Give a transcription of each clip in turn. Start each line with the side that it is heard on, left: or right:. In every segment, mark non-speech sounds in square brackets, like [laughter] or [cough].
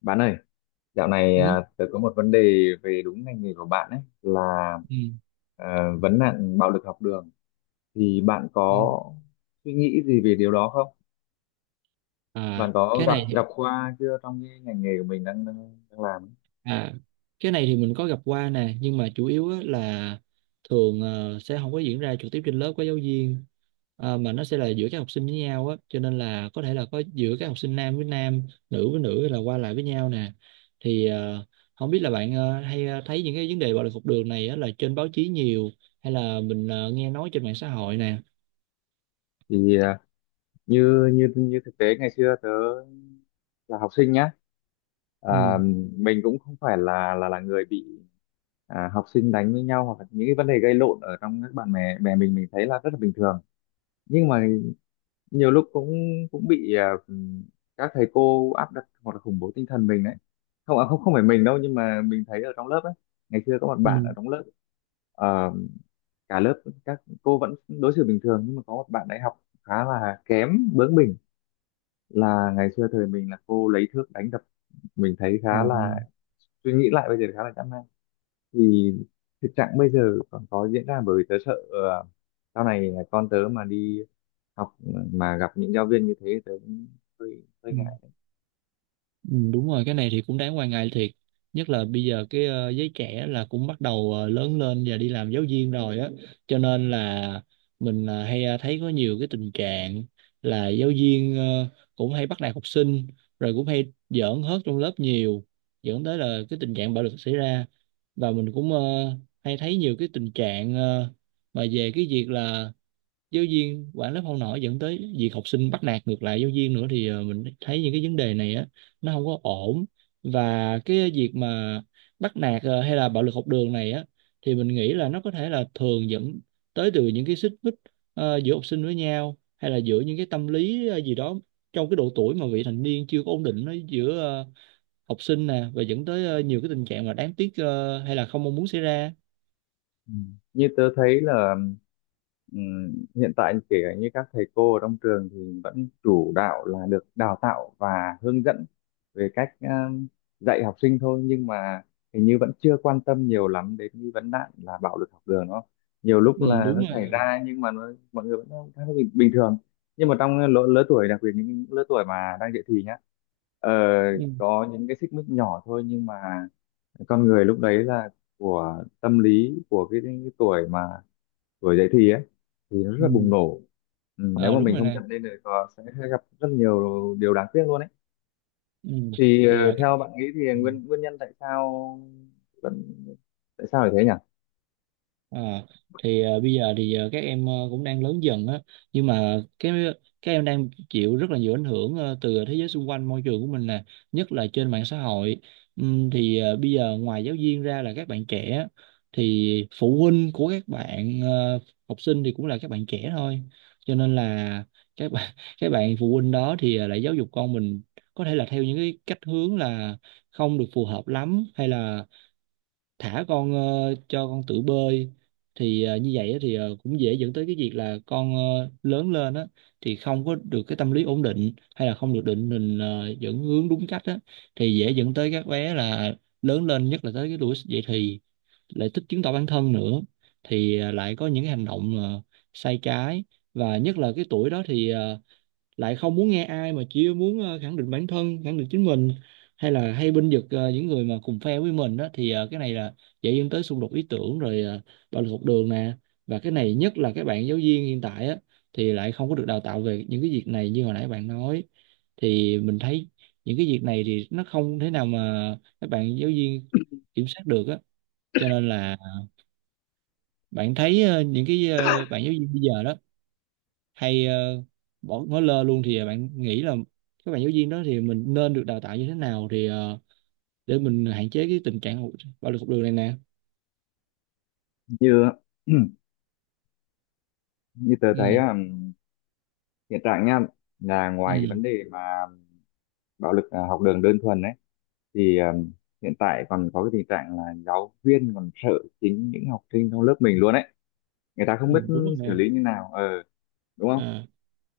left: Bạn ơi, dạo này
right: Ừ.
left: tớ có một vấn đề về đúng ngành nghề của bạn, ấy là
right: Ừ.
left: vấn nạn bạo lực học đường. Thì bạn
right: Ừ.
left: có suy nghĩ gì về điều đó không? Bạn
right: à
left: có
right: cái
left: gặp
right: này thì-
left: gặp qua chưa trong cái ngành nghề của mình đang đang, đang làm?
right: à cái này thì mình có gặp qua nè, nhưng mà chủ yếu á là thường sẽ không có diễn ra trực tiếp trên lớp của giáo viên. Mà nó sẽ là giữa các học sinh với nhau á, cho nên là có thể là có giữa các học sinh nam với nam, nữ với nữ, hay là qua lại với nhau nè. Thì không biết là bạn hay thấy những cái vấn đề bạo lực học đường này á là trên báo chí nhiều, hay là mình nghe nói trên mạng xã hội nè.
left: Thì như như như thực tế ngày xưa tớ là học sinh nhá,
right: Ừ.
left: à, mình cũng không phải là là người bị học sinh đánh với nhau, hoặc là những cái vấn đề gây lộn ở trong các bạn bè. Mình thấy là rất là bình thường. Nhưng mà nhiều lúc cũng cũng bị các thầy cô áp đặt hoặc là khủng bố tinh thần mình đấy. Không không không phải mình đâu, nhưng mà mình thấy ở trong lớp ấy ngày xưa có một
right: Ừ.
left: bạn ở trong lớp. ờ, Cả lớp các cô vẫn đối xử bình thường, nhưng mà có một bạn đại học khá là kém, bướng bỉnh, là ngày xưa thời mình là cô lấy thước đánh đập. Mình thấy
right: Ờ.
left: khá là, suy nghĩ lại bây giờ khá là chán nản. Thì thực trạng bây giờ còn có diễn ra, bởi vì tớ sợ sau này con tớ mà đi học mà gặp những giáo viên như thế tớ cũng hơi hơi
right: Ừ.
left: ngại.
right: Ừ, đúng rồi, cái này thì cũng đáng quan ngại thiệt, nhất là bây giờ cái giới trẻ là cũng bắt đầu lớn lên và đi làm giáo viên rồi á, cho nên là mình hay thấy có nhiều cái tình trạng là giáo viên cũng hay bắt nạt học sinh, rồi cũng hay giỡn hớt trong lớp nhiều, dẫn tới là cái tình trạng bạo lực xảy ra. Và mình cũng hay thấy nhiều cái tình trạng mà về cái việc là giáo viên quản lớp không nổi, dẫn tới việc học sinh bắt nạt ngược lại giáo viên nữa. Thì mình thấy những cái vấn đề này á, nó không có ổn. Và cái việc mà bắt nạt hay là bạo lực học đường này á, thì mình nghĩ là nó có thể là thường dẫn tới từ những cái xích mích giữa học sinh với nhau, hay là giữa những cái tâm lý gì đó trong cái độ tuổi mà vị thành niên chưa có ổn định nó, giữa học sinh nè, và dẫn tới nhiều cái tình trạng mà đáng tiếc hay là không mong muốn xảy ra.
left: Ừ. Như tớ thấy là, ừ, hiện tại kể cả như các thầy cô ở trong trường thì vẫn chủ đạo là được đào tạo và hướng dẫn về cách dạy học sinh thôi, nhưng mà hình như vẫn chưa quan tâm nhiều lắm đến cái vấn nạn là bạo lực học đường. Nó nhiều lúc
right: Ừ,
left: là nó
right: đúng
left: xảy
right: rồi.
left: ra nhưng mà nó, mọi người vẫn khá là bình thường. Nhưng mà trong lứa tuổi đặc biệt những lứa tuổi mà đang dậy thì nhá, ờ,
right: Ừ.
left: có những cái xích mích nhỏ thôi nhưng mà con người lúc đấy là của tâm lý của cái tuổi mà tuổi dậy thì ấy thì nó rất là bùng
right: Ừ.
left: nổ. Ừ, nếu
right: Ờ,
left: mà
right: đúng
left: mình
right: rồi
left: không
right: nè.
left: chặn lên thì có sẽ gặp rất nhiều điều đáng tiếc luôn ấy.
right: Ừ.
left: Thì
right: thì à,
left: theo bạn nghĩ thì
right: Ừ.
left: nguyên nguyên nhân tại sao vẫn, tại sao lại thế nhỉ?
right: À, thì bây giờ thì các em cũng đang lớn dần á, nhưng mà cái các em đang chịu rất là nhiều ảnh hưởng từ thế giới xung quanh, môi trường của mình nè, nhất là trên mạng xã hội. Thì bây giờ ngoài giáo viên ra là các bạn trẻ á, thì phụ huynh của các bạn học sinh thì cũng là các bạn trẻ thôi, cho nên là các bạn [laughs] các bạn phụ huynh đó thì lại giáo dục con mình có thể là theo những cái cách hướng là không được phù hợp lắm, hay là thả con cho con tự bơi. Thì như vậy á thì cũng dễ dẫn tới cái việc là con lớn lên á thì không có được cái tâm lý ổn định, hay là không được định hình dẫn hướng đúng cách á, thì dễ dẫn tới các bé là lớn lên, nhất là tới cái tuổi dậy thì, lại thích chứng tỏ bản thân nữa, thì lại có những cái hành động sai trái. Và nhất là cái tuổi đó thì lại không muốn nghe ai, mà chỉ muốn khẳng định bản thân, khẳng định chính mình, hay là hay binh vực những người mà cùng phe với mình đó, thì cái này là dạy dẫn tới xung đột ý tưởng rồi bạo lực học đường nè. Và cái này nhất là các bạn giáo viên hiện tại á, thì lại không có được đào tạo về những cái việc này như hồi nãy bạn nói, thì mình thấy những cái việc này thì nó không thể nào mà các bạn giáo viên kiểm soát được á. Cho nên là bạn thấy những cái bạn giáo viên bây giờ đó hay bỏ ngó lơ luôn. Thì bạn nghĩ là các bạn giáo viên đó thì mình nên được đào tạo như thế nào, thì để mình hạn chế cái tình trạng bạo lực học đường này nè.
left: Như [clears throat] như tớ thấy
right: Ừ.
left: hiện tại nha, là ngoài cái
right: Ừ.
left: vấn đề mà bạo lực học đường đơn thuần ấy thì hiện tại còn có cái tình trạng là giáo viên còn sợ chính những học sinh trong lớp mình luôn ấy. Người ta
right: Ừ,
left: không biết
right: đúng rồi
left: xử
right: nè.
left: lý như nào đúng không?
right: À.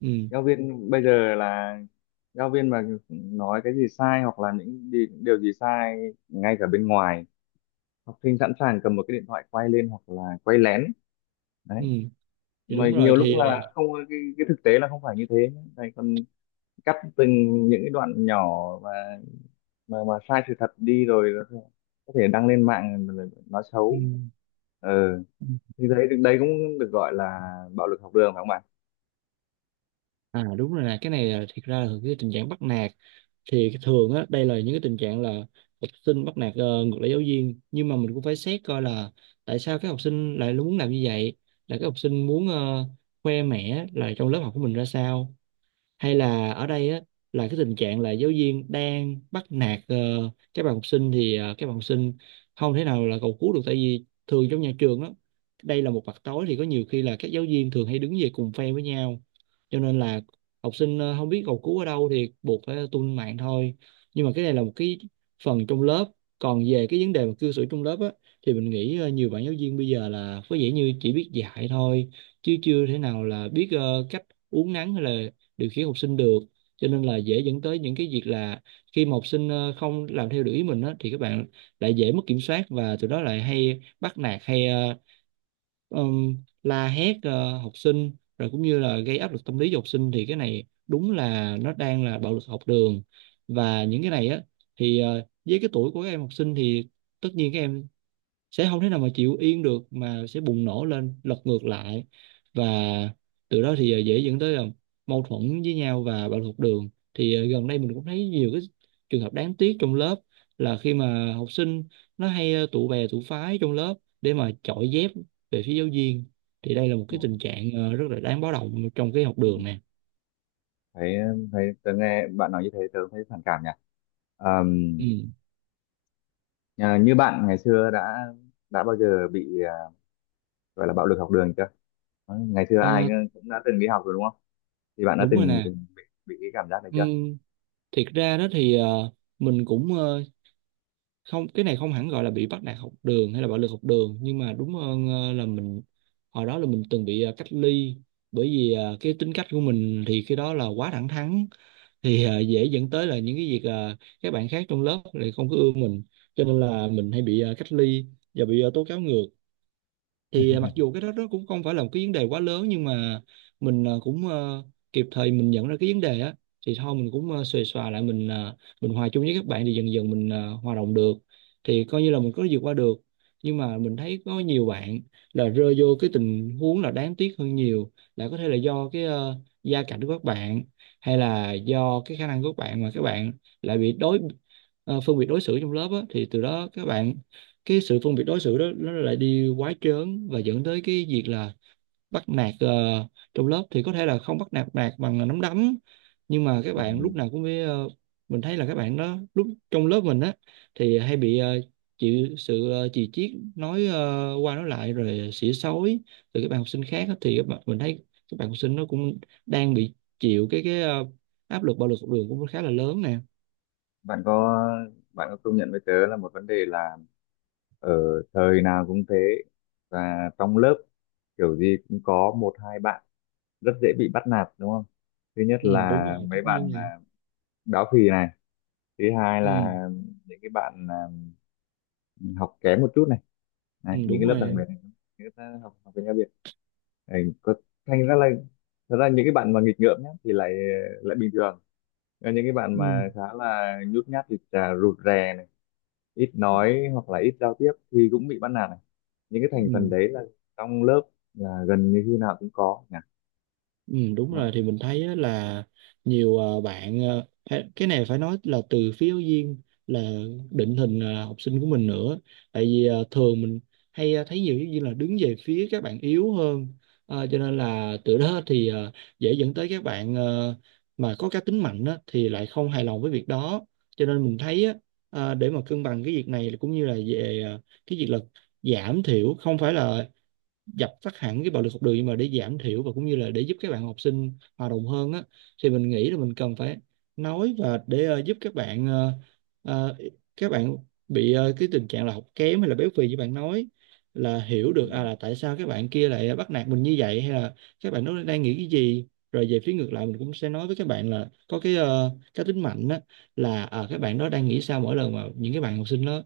right: Ừ.
left: Giáo viên bây giờ là giáo viên mà nói cái gì sai hoặc là điều gì sai ngay cả bên ngoài, học sinh sẵn sàng cầm một cái điện thoại quay lên hoặc là quay lén đấy.
right: Ừ, thì
left: Mà
right: đúng rồi.
left: nhiều lúc
right: Thì
left: là không, cái thực tế là không phải như thế. Thầy còn cắt từng những cái đoạn nhỏ và mà sai sự thật đi rồi có thể đăng lên mạng rồi nói xấu. ờ
right: ừ.
left: thì đấy đấy cũng được gọi là bạo lực học đường phải không bạn?
right: À, đúng rồi nè, cái này là thiệt ra là cái tình trạng bắt nạt, thì cái thường á đây là những cái tình trạng là học sinh bắt nạt ngược lại giáo viên. Nhưng mà mình cũng phải xét coi là tại sao cái học sinh lại muốn làm như vậy, là cái học sinh muốn khoe mẽ là trong lớp học của mình ra sao, hay là ở đây á là cái tình trạng là giáo viên đang bắt nạt các bạn học sinh, thì các bạn học sinh không thể nào là cầu cứu được, tại vì thường trong nhà trường á, đây là một mặt tối, thì có nhiều khi là các giáo viên thường hay đứng về cùng phe với nhau, cho nên là học sinh không biết cầu cứu ở đâu thì buộc phải tung mạng thôi. Nhưng mà cái này là một cái phần trong lớp. Còn về cái vấn đề mà cư xử trong lớp á, thì mình nghĩ nhiều bạn giáo viên bây giờ là có vẻ như chỉ biết dạy thôi, chứ chưa thể nào là biết cách uốn nắn hay là điều khiển học sinh được, cho nên là dễ dẫn tới những cái việc là khi mà học sinh không làm theo điều ý mình á, thì các bạn lại dễ mất kiểm soát, và từ đó lại hay bắt nạt hay um, la hét học sinh, rồi cũng như là gây áp lực tâm lý cho học sinh, thì cái này đúng là nó đang là bạo lực học đường. Và những cái này á, thì với cái tuổi của các em học sinh thì tất nhiên các em sẽ không thể nào mà chịu yên được, mà sẽ bùng nổ lên lật ngược lại, và từ đó thì dễ dẫn tới mâu thuẫn với nhau và bạo lực học đường. Thì gần đây mình cũng thấy nhiều cái trường hợp đáng tiếc trong lớp, là khi mà học sinh nó hay tụ bè tụ phái trong lớp để mà chọi dép về phía giáo viên, thì đây là một cái tình trạng rất là đáng báo động trong cái học
left: Ừ.
right: đường nè.
left: Thấy, thấy tớ nghe bạn nói như thế tớ thấy phản cảm nhỉ. Ờm,
right: Ừ.
left: như bạn ngày xưa đã bao giờ bị gọi là bạo lực học đường chưa? Ngày xưa ai
right: Ờ,
left: cũng đã từng đi học rồi đúng không? Thì bạn đã
right: đúng rồi
left: từng
right: nè.
left: từng bị cái cảm giác này
right: Ừ.
left: chưa?
right: Thiệt ra đó thì mình cũng không, cái này không hẳn gọi là bị bắt nạt học đường hay là bạo lực học đường, nhưng mà đúng hơn là mình hồi đó là mình từng bị cách ly, bởi vì cái tính cách của mình thì khi đó là quá thẳng thắn, thì dễ dẫn tới là những cái việc các bạn khác trong lớp lại không có ưa mình, cho nên là mình hay bị cách ly và bị tố cáo ngược. Thì mặc dù cái đó nó cũng không phải là một cái vấn đề quá lớn, nhưng mà mình cũng kịp thời mình nhận ra cái vấn đề á, thì thôi mình cũng xuề xòa lại, mình mình hòa chung với các bạn, thì dần dần mình hòa đồng được, thì coi như là mình có vượt qua được. Nhưng mà mình thấy có nhiều bạn là rơi vô cái tình huống là đáng tiếc hơn nhiều, là có thể là do cái gia cảnh của các bạn, hay là do cái khả năng của các bạn mà các bạn lại bị phân biệt đối xử trong lớp á, thì từ đó các bạn, cái sự phân biệt đối xử đó nó lại đi quá trớn và dẫn tới cái việc là bắt nạt trong lớp, thì có thể là không bắt nạt nạt bằng nắm đấm, nhưng mà các bạn lúc
left: Ừm,
right: nào cũng phải mình thấy là các bạn đó lúc trong lớp mình á, thì hay bị chịu sự chì chiết, nói qua nói lại rồi xỉa xói từ các bạn học sinh khác á, thì các bạn, mình thấy các bạn học sinh nó cũng đang bị chịu cái áp lực bạo lực học đường cũng khá là lớn nè.
left: bạn có, bạn có công nhận với tớ là một vấn đề là ở thời nào cũng thế, và trong lớp kiểu gì cũng có một hai bạn rất dễ bị bắt nạt đúng không? Thứ nhất
right: Ừ, đúng
left: là
right: rồi, tất
left: mấy
right: nhiên
left: bạn
right: nè.
left: béo phì này, thứ hai
right: Ừ.
left: là những cái bạn học kém một chút này. Đấy,
right: Ừ,
left: những
right: đúng
left: cái lớp
right: rồi
left: đặc
right: nè.
left: biệt này, những cái học học về tiếng Việt. Đấy, có, thành ra là thật ra những cái bạn mà nghịch ngợm nhá thì lại lại bình thường, còn những cái bạn
right: Ừ.
left: mà khá là nhút nhát thì là rụt rè này, ít nói hoặc là ít giao tiếp thì cũng bị bắt nạt này. Những cái thành phần
right: Ừ.
left: đấy là trong lớp là gần như khi nào cũng có nhỉ,
right: Ừ, đúng
left: đúng
right: rồi
left: không?
right: thì mình thấy á, là nhiều bạn cái này phải nói là từ phía giáo viên là định hình học sinh của mình nữa. Tại vì thường mình hay thấy nhiều giáo viên là đứng về phía các bạn yếu hơn. Cho nên là từ đó [laughs] thì dễ dẫn tới các bạn mà có cá tính mạnh á, thì lại không hài lòng với việc đó. Cho nên mình thấy á, để mà cân bằng cái việc này cũng như là về cái việc là giảm thiểu, không phải là dập tắt hẳn cái bạo lực học đường, nhưng mà để giảm thiểu và cũng như là để giúp các bạn học sinh hòa đồng hơn á, thì mình nghĩ là mình cần phải nói và để giúp các ờ, các bạn bị cái tình trạng là học kém hay là béo phì như bạn nói là hiểu
left: Ừ.
right: được à là tại sao các bạn kia lại bắt nạt mình như vậy, hay là các bạn nó đang nghĩ cái gì. Rồi về phía ngược lại mình cũng sẽ nói với các bạn là có cái cá tính mạnh á, là à, các bạn đó đang nghĩ sao mỗi lần mà những cái bạn học sinh đó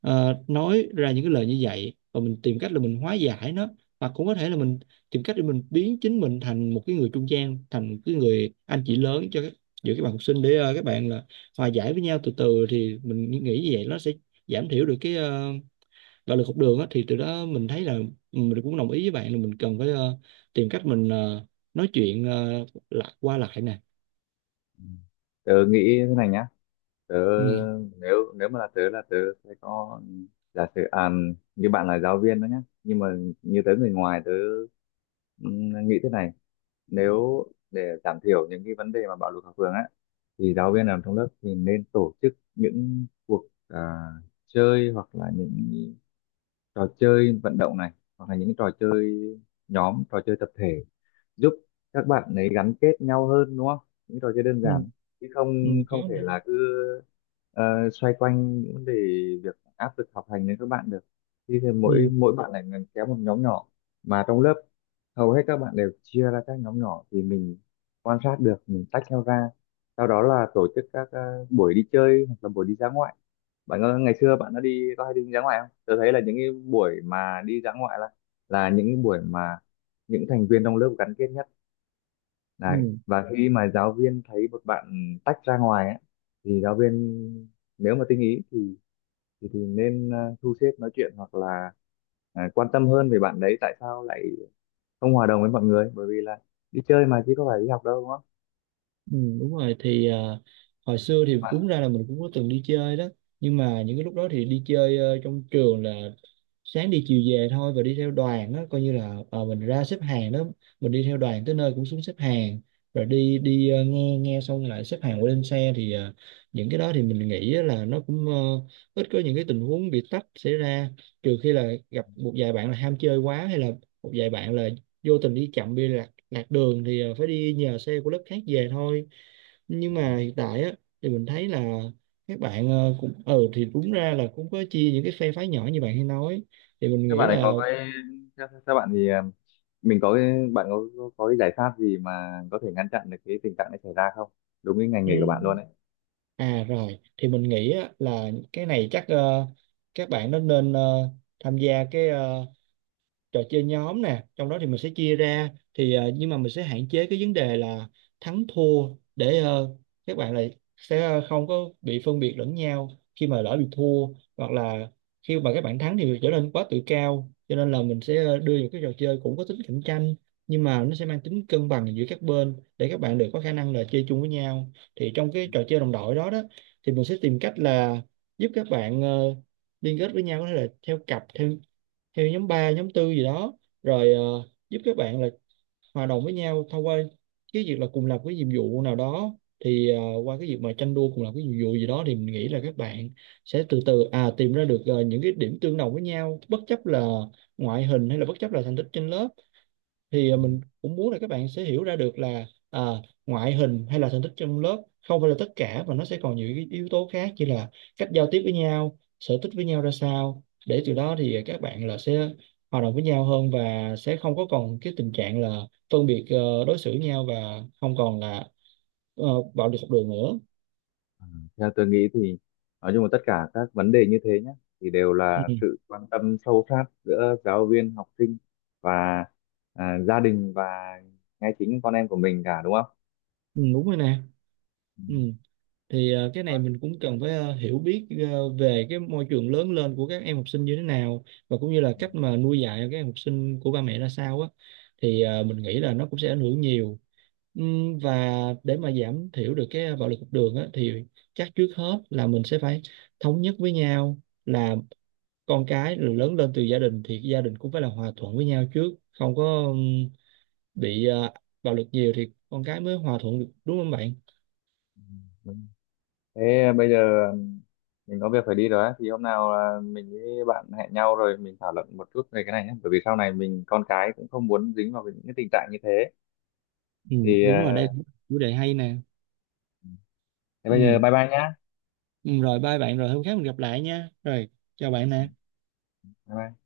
right: nói ra những cái lời như vậy, và mình tìm cách là mình hóa giải nó, hoặc cũng có thể là mình tìm cách để mình biến chính mình thành một cái người trung gian, thành một cái người anh chị lớn cho các giữa các bạn học sinh, để các bạn là hòa giải với nhau từ từ. Thì mình nghĩ như vậy nó sẽ giảm thiểu được cái bạo lực học đường á, thì từ đó mình thấy là mình cũng đồng ý với bạn là mình cần phải tìm cách mình nói chuyện lại qua lại nè.
left: Tớ nghĩ thế này nhá, tớ,
right: Ừ.
left: nếu nếu mà là tớ, là tớ sẽ có, giả sử như bạn là giáo viên đó nhá, nhưng mà như tớ người ngoài tớ nghĩ thế này. Nếu để giảm thiểu những cái vấn đề mà bạo lực học đường á thì giáo viên làm trong lớp thì nên tổ chức những cuộc chơi hoặc là những trò chơi vận động này, hoặc là những trò chơi nhóm, trò chơi tập thể, giúp các bạn ấy gắn kết nhau hơn đúng không? Những trò chơi đơn
right: Ừ,
left: giản, chứ không,
right: ừ, có
left: không thể
right: nè.
left: là cứ ờ, xoay quanh những vấn đề việc áp lực học hành đến các bạn được. Thì mỗi
right: Ừ,
left: mỗi bạn lại kéo một nhóm nhỏ, mà trong lớp hầu hết các bạn đều chia ra các nhóm nhỏ thì mình quan sát được mình tách nhau ra. Sau đó là tổ chức các buổi đi chơi hoặc là buổi đi dã ngoại. Bạn có ngày xưa bạn đã đi, có hay đi dã ngoại không? Tôi thấy là những cái buổi mà đi dã ngoại là những cái buổi mà những thành viên trong lớp gắn kết nhất đấy.
right: ừ.
left: Và khi mà giáo viên thấy một bạn tách ra ngoài ấy, thì giáo viên nếu mà tinh ý thì nên thu xếp nói chuyện hoặc là quan tâm hơn về bạn đấy tại sao lại không hòa đồng với mọi người, bởi vì là đi chơi mà chứ có phải đi học đâu đúng không
right: Ừ, đúng rồi thì à, hồi xưa thì
left: bạn?
right: đúng ra là mình cũng có từng đi chơi đó, nhưng mà những cái lúc đó thì đi chơi trong trường là sáng đi chiều về thôi, và đi theo đoàn đó coi như là mình ra xếp hàng đó, mình đi theo đoàn tới nơi cũng xuống xếp hàng, rồi đi đi ờ, nghe nghe xong lại xếp hàng qua lên xe. Thì những cái đó thì mình nghĩ á là nó cũng ít có những cái tình huống bị tách xảy ra, trừ khi là gặp một vài bạn là ham chơi quá, hay là một vài bạn là vô tình đi chậm, đi lạc đường thì phải đi nhờ xe của lớp khác về thôi. Nhưng mà hiện tại á thì mình thấy là các bạn cũng ừ thì đúng ra là cũng có chia những cái phe phái nhỏ như bạn hay nói, thì mình
left: Các
right: nghĩ
left: bạn ấy
right: là
left: có cái, theo bạn thì mình có cái, bạn có, có cái giải pháp gì mà có thể ngăn chặn được cái tình trạng này xảy ra không? Đúng cái ngành nghề của bạn
right: ừm,
left: luôn ấy.
right: à rồi thì mình nghĩ á, là cái này chắc các bạn nó nên tham gia cái trò chơi nhóm nè. Trong đó thì mình sẽ chia ra thì nhưng mà mình sẽ hạn chế cái vấn đề là thắng thua, để các bạn lại sẽ không có bị phân biệt lẫn nhau khi mà lỡ bị thua, hoặc là khi mà các bạn thắng thì trở nên quá tự cao. Cho nên là mình sẽ đưa những cái trò chơi cũng có tính cạnh tranh, nhưng mà nó sẽ mang tính cân bằng giữa các bên, để các bạn đều có khả năng là chơi chung với nhau. Thì trong cái trò chơi đồng đội đó đó, thì mình sẽ tìm cách là giúp các bạn liên kết với nhau, có thể là theo cặp, theo theo nhóm 3 nhóm tư gì đó, rồi giúp các bạn là hòa đồng với nhau thông qua cái việc là cùng làm cái nhiệm vụ nào đó. Thì qua cái việc mà tranh đua cùng làm cái nhiệm vụ gì đó, thì mình nghĩ là các bạn sẽ từ từ à tìm ra được những cái điểm tương đồng với nhau, bất chấp là ngoại hình, hay là bất chấp là thành tích trên lớp. Thì à,
left: Ừ.
right: mình cũng muốn là các bạn sẽ hiểu ra được là à, ngoại hình hay là thành tích trong lớp không phải là tất cả, và nó sẽ còn nhiều cái yếu tố khác như là cách giao tiếp với nhau, sở thích với nhau ra sao, để từ đó thì à, các bạn là sẽ hòa đồng với nhau hơn, và sẽ không có còn cái tình trạng là phân biệt đối xử nhau, và không còn là ờ, bạo lực học đường nữa.
left: Theo tôi nghĩ thì nói chung là tất cả các vấn đề như thế nhé, thì đều
right: Ừ.
left: là sự quan tâm sâu sát giữa giáo viên, học sinh và gia đình và ngay chính con em của mình cả đúng không?
right: Ừ, đúng rồi nè.
left: Ừ,
right: Ừ. Thì cái này mình cũng cần phải hiểu biết về cái môi trường lớn lên của các em học sinh như thế nào, và cũng như là cách mà nuôi dạy các em học sinh của ba mẹ ra sao á, thì mình nghĩ là nó cũng sẽ ảnh hưởng nhiều. Và để mà giảm thiểu được cái bạo lực học đường á, thì chắc trước hết là mình sẽ phải thống nhất với nhau là con cái rồi lớn lên từ gia đình, thì gia đình cũng phải là hòa thuận với nhau trước, không có bị bạo lực nhiều thì con cái mới hòa thuận được, đúng không bạn?
left: đúng. Thế bây giờ mình có việc phải đi rồi á, thì hôm nào mình với bạn hẹn nhau rồi mình thảo luận một chút về cái này nhé, bởi vì sau này mình con cái cũng không muốn dính vào những cái tình trạng như thế.
right: Ừ,
left: Thì
right: đúng
left: à,
right: rồi đây là một chủ đề hay nè.
left: thế bây giờ
right: Ừ.
left: bye bye nhá.
right: Ừ, rồi bye bạn, rồi hôm khác mình gặp lại nha, rồi chào bạn nè.
left: Bye bye.